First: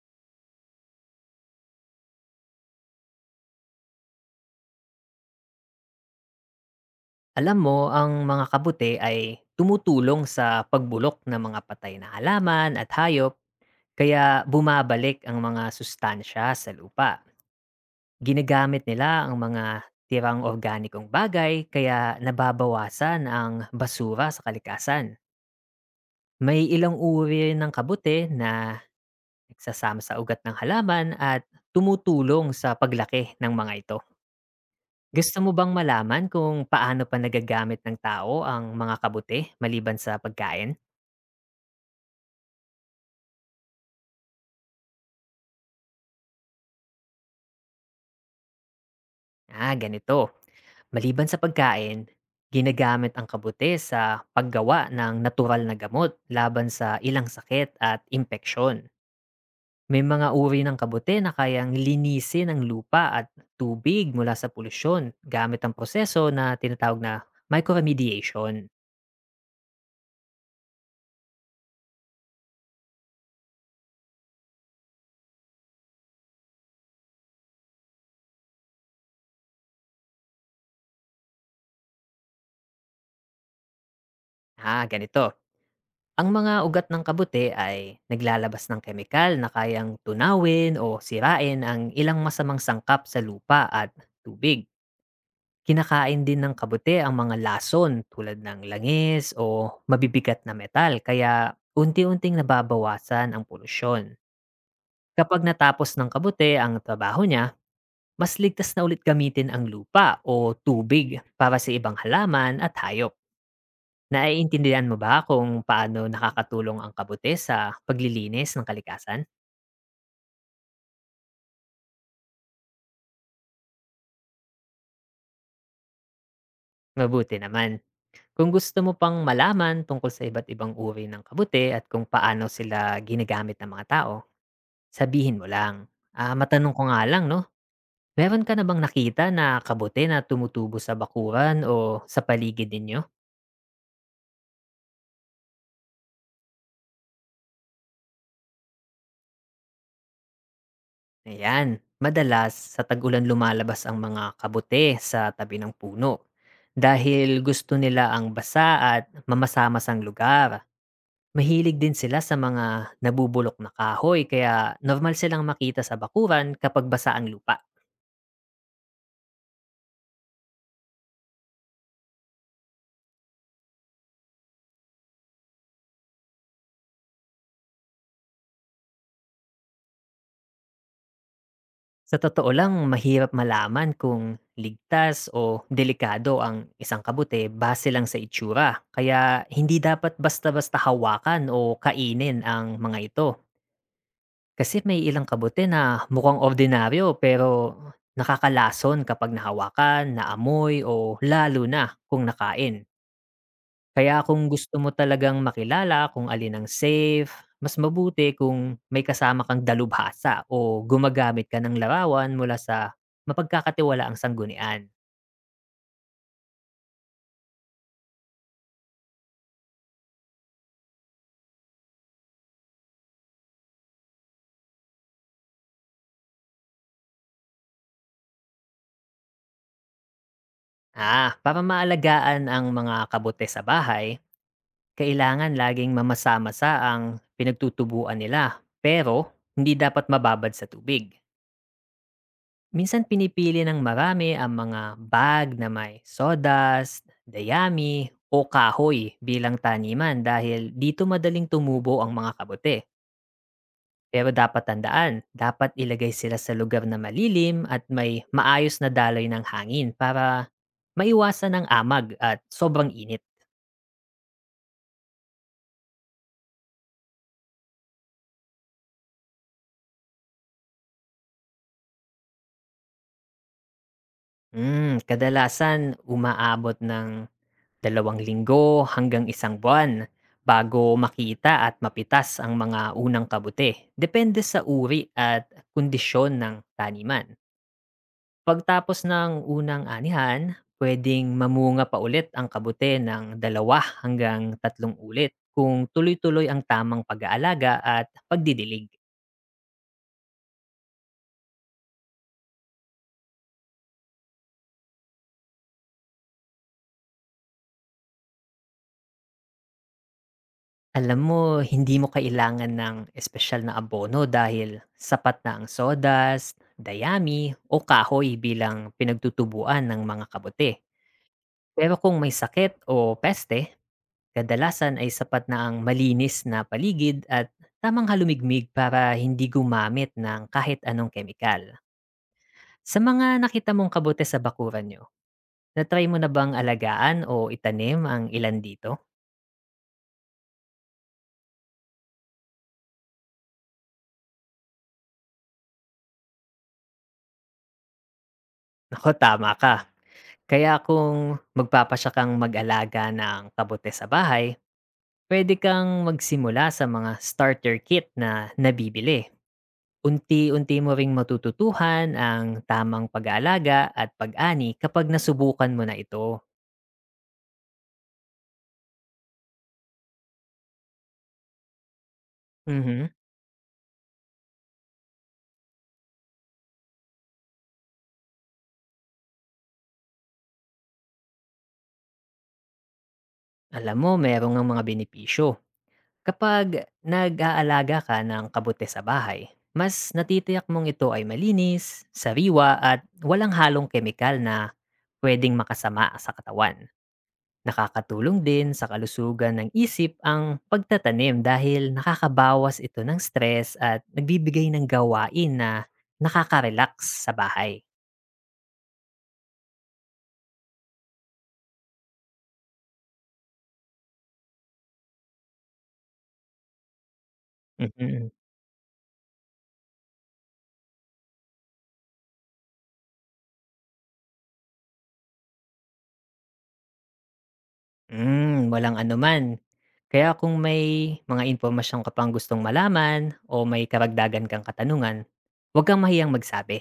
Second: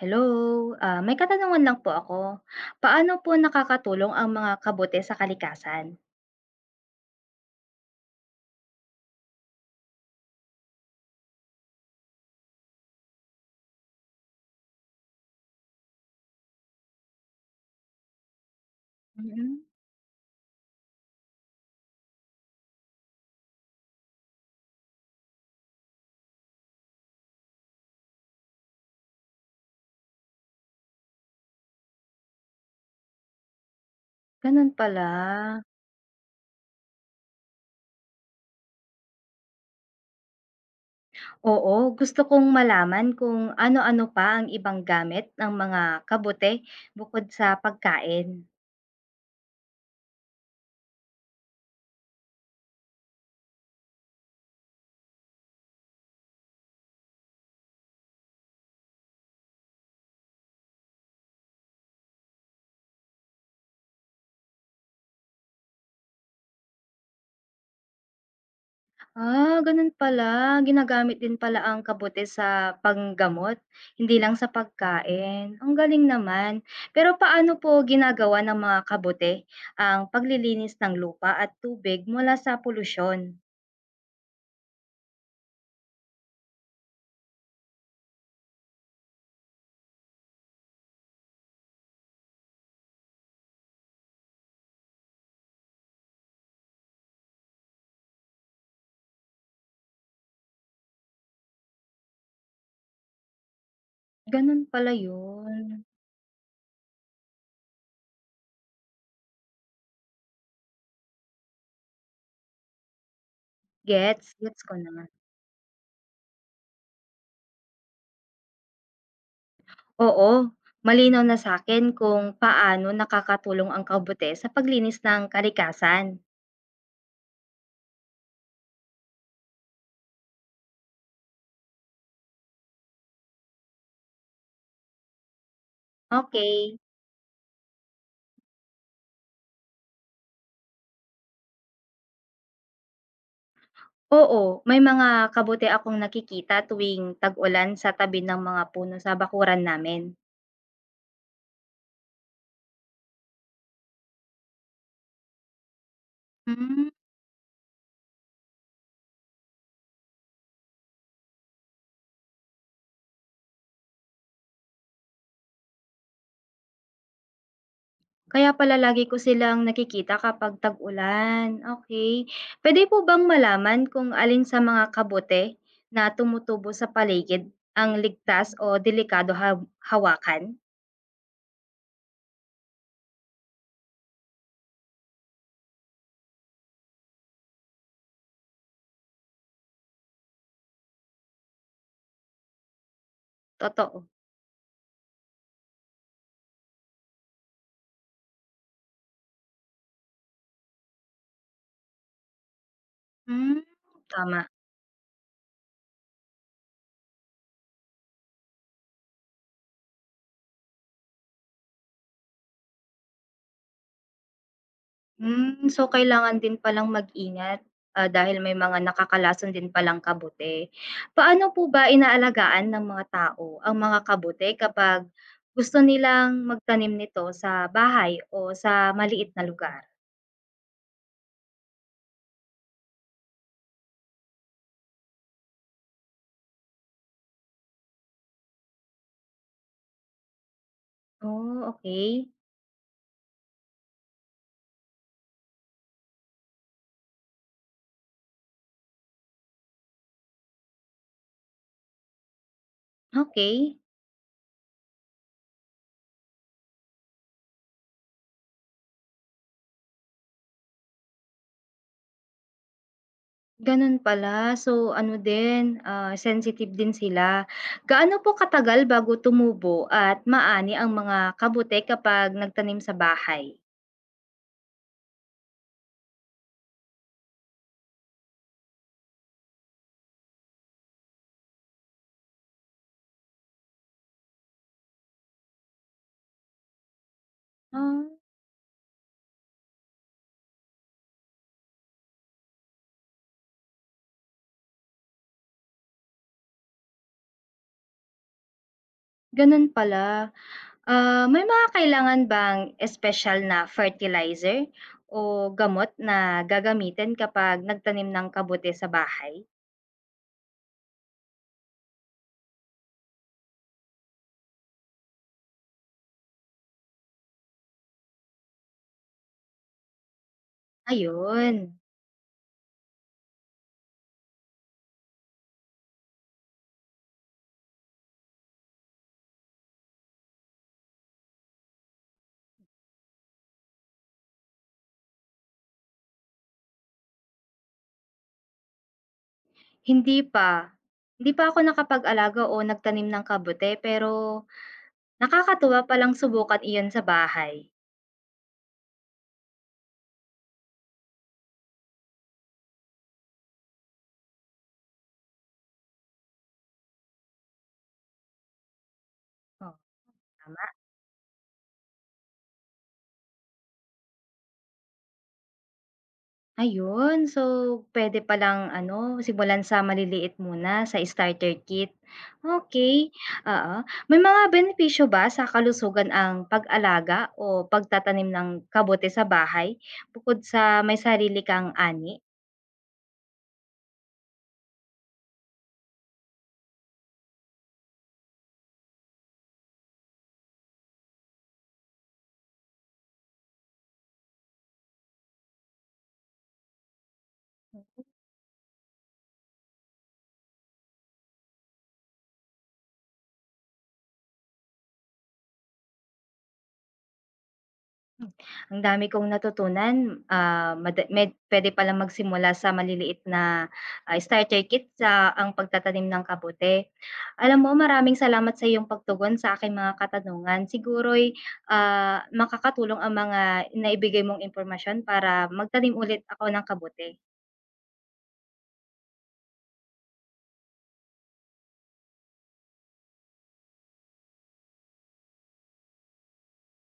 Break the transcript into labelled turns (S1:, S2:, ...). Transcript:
S1: Hello, may katanungan lang po ako. Paano po nakakatulong ang mga kabote sa kalikasan?
S2: Alam mo, ang mga kabute ay tumutulong sa pagbulok ng mga patay na halaman at hayop, kaya bumabalik ang mga sustansya sa lupa. Ginagamit nila ang
S1: Mm.
S2: mga tirang organikong bagay, kaya nababawasan ang basura sa kalikasan. May ilang uri rin ng kabute na nagsasama sa ugat ng halaman at tumutulong sa paglaki ng mga ito.
S1: Ganun pala.
S2: Gusto mo bang malaman kung paano pa nagagamit ng tao ang mga kabuti maliban sa pagkain?
S1: Oo, gusto kong malaman kung ano-ano pa ang ibang gamit ng mga kabote bukod sa pagkain.
S2: Ah, ganito. Maliban sa pagkain, ginagamit ang kabuti sa paggawa ng natural na gamot laban sa ilang sakit at impeksyon. May mga uri ng kabuti na kayang linisin ang lupa at tubig mula sa polusyon gamit ang proseso na tinatawag na microremediation.
S1: Ganun pala. Ginagamit din pala ang kabote sa panggamot, hindi lang sa pagkain. Ang galing naman. Pero paano po ginagawa ng mga kabote ang paglilinis ng lupa at tubig mula sa polusyon?
S2: Ah, ganito. Ang mga ugat ng kabuti ay naglalabas ng kemikal na kayang tunawin o sirain ang ilang masamang sangkap sa lupa at tubig. Kinakain din ng kabuti ang mga lason tulad ng langis o mabibigat na metal kaya unti-unting nababawasan ang polusyon.
S1: Ganun pala
S2: Kapag
S1: yun.
S2: natapos ng kabuti ang trabaho niya, mas ligtas na ulit gamitin ang lupa o tubig para sa ibang halaman at hayop.
S1: Gets, gets ko
S2: Naiintindihan mo
S1: na.
S2: ba kung paano nakakatulong ang kabote sa paglilinis ng kalikasan?
S1: Oo, malinaw na sa'kin kung paano nakakatulong ang kabote sa paglinis ng kalikasan.
S2: Mabuti naman. Kung gusto mo pang malaman tungkol sa iba't ibang uri ng kabute at kung paano sila ginagamit ng mga tao, sabihin mo lang. Ah, matanong
S1: Okey.
S2: ko nga lang, no? Meron ka na bang nakita na kabute na tumutubo sa bakuran o sa paligid ninyo?
S1: Oo, may mga kabote akong nakikita tuwing tag-ulan sa tabi ng mga puno sa bakuran namin.
S2: Ayan, madalas sa tag-ulan lumalabas ang mga kabute sa tabi ng puno
S1: Hmm.
S2: dahil gusto nila ang basa at mamasamasang lugar. Mahilig din sila sa mga nabubulok na kahoy kaya normal silang makita sa bakuran kapag basa ang lupa.
S1: Kaya pala lagi ko silang nakikita kapag tag-ulan, okey. Puwede po bang malaman kung alin sa mga kabote na tumutubo sa paligid ang ligtas o delikado haw hawakan?
S2: Sa totoo lang, mahirap malaman kung ligtas o delikado ang isang kabute base lang sa itsura. Kaya hindi dapat basta-basta hawakan o kainin ang mga ito.
S1: Totoo.
S2: Kasi may ilang kabute na mukhang ordinaryo pero nakakalason kapag nahawakan, naamoy o lalo na kung nakain.
S1: Hmm,
S2: Kaya kung
S1: tama.
S2: gusto mo talagang makilala kung alin ang safe, mas mabuti kung may kasama kang dalubhasa o gumagamit ka ng larawan mula sa mapagkakatiwalaang sanggunian.
S1: Hmm, so kailangan din palang mag-ingat, dahil may mga nakakalason din palang kabote. Paano po ba inaalagaan ng mga tao ang mga kabote kapag gusto nilang magtanim nito sa bahay o sa maliit na lugar?
S2: Ah, para maalagaan ang mga kabute sa bahay, kailangan laging mamasa-masa ang pinagtutubuan nila pero hindi dapat mababad sa tubig.
S1: Oh, okay.
S2: Minsan pinipili ng marami ang mga bag na may sodas, dayami, o kahoy bilang taniman dahil dito madaling tumubo ang mga kabote.
S1: okay,
S2: Pero dapat tandaan, dapat ilagay sila sa lugar na malilim at may maayos na daloy ng hangin para maiwasan ang amag at sobrang init.
S1: Gano'n pala. So ano din, sensitive din sila. Gaano po katagal bago tumubo at maani ang mga kabute kapag nagtanim sa bahay?
S2: Kadalasan umaabot ng 2 linggo hanggang 1 buwan bago makita at mapitas ang mga unang kabute. Depende sa uri at kondisyon ng taniman.
S1: Ah,
S2: Pagtapos ng unang anihan, pwedeng mamunga pa ulit ang kabute ng dalawa hanggang 3 ulit kung tuloy-tuloy ang tamang pag-aalaga at pagdidilig.
S1: Gano'n pala. May mga kailangan bang espesyal na fertilizer o gamot na gagamitin kapag nagtanim ng kabute sa bahay?
S2: Alam mo, hindi mo kailangan ng espesyal na abono dahil sapat na ang sodas, dayami, o kahoy bilang pinagtutubuan ng mga kabote.
S1: Ayun,
S2: Pero kung may sakit o peste, kadalasan ay sapat na ang malinis na paligid at tamang halumigmig para hindi gumamit ng kahit anong kemikal. Sa mga nakita mong kabote sa bakuran nyo, natry mo na bang alagaan o itanim ang ilan dito?
S1: hindi pa. Hindi pa ako nakapag-alaga o nagtanim ng kabute pero nakakatuwa palang subukan iyon sa bahay.
S2: Ako, tama ka. Kaya kung magpapasya kang mag-alaga ng kabute sa bahay, pwede kang magsimula sa mga starter kit na nabibili.
S1: Oo, tama.
S2: Unti-unti mo ring matututuhan ang tamang pag-aalaga at pag-ani kapag nasubukan mo na ito.
S1: Ayun, so pwede palang ano, simulan sa maliliit muna, sa starter kit. Okay.
S2: Mhm.
S1: Oo. May mga benepisyo ba sa kalusugan ang pag-alaga o pagtatanim ng kabote sa bahay bukod sa may sarili kang ani?
S2: Alam mo, merong ang mga benepisyo. Kapag nag-aalaga ka ng kabute sa bahay, mas natitiyak mong ito ay malinis, sariwa at walang halong kemikal na pwedeng makasama sa katawan. Nakakatulong din sa kalusugan ng isip ang pagtatanim dahil nakakabawas ito ng stress at nagbibigay ng gawain na nakaka-relax sa bahay.
S1: Ang dami kong natutunan, ah, mad- med puwede palang magsimula sa maliliit na, starter kit sa ang pagtatanim ng kamote. Alam mo maraming
S2: Mhm.
S1: salamat sa iyong pagtugon sa aking mga katanungan. Siguro'y makakatulong ang mga naibigay mong impormasyon para magtanim ulit ako ng kamote.
S2: Hmm, walang anuman. Kaya kung may mga impormasyon ka pang gustong malaman o may karagdagan kang katanungan, huwag kang mahiyang magsabi.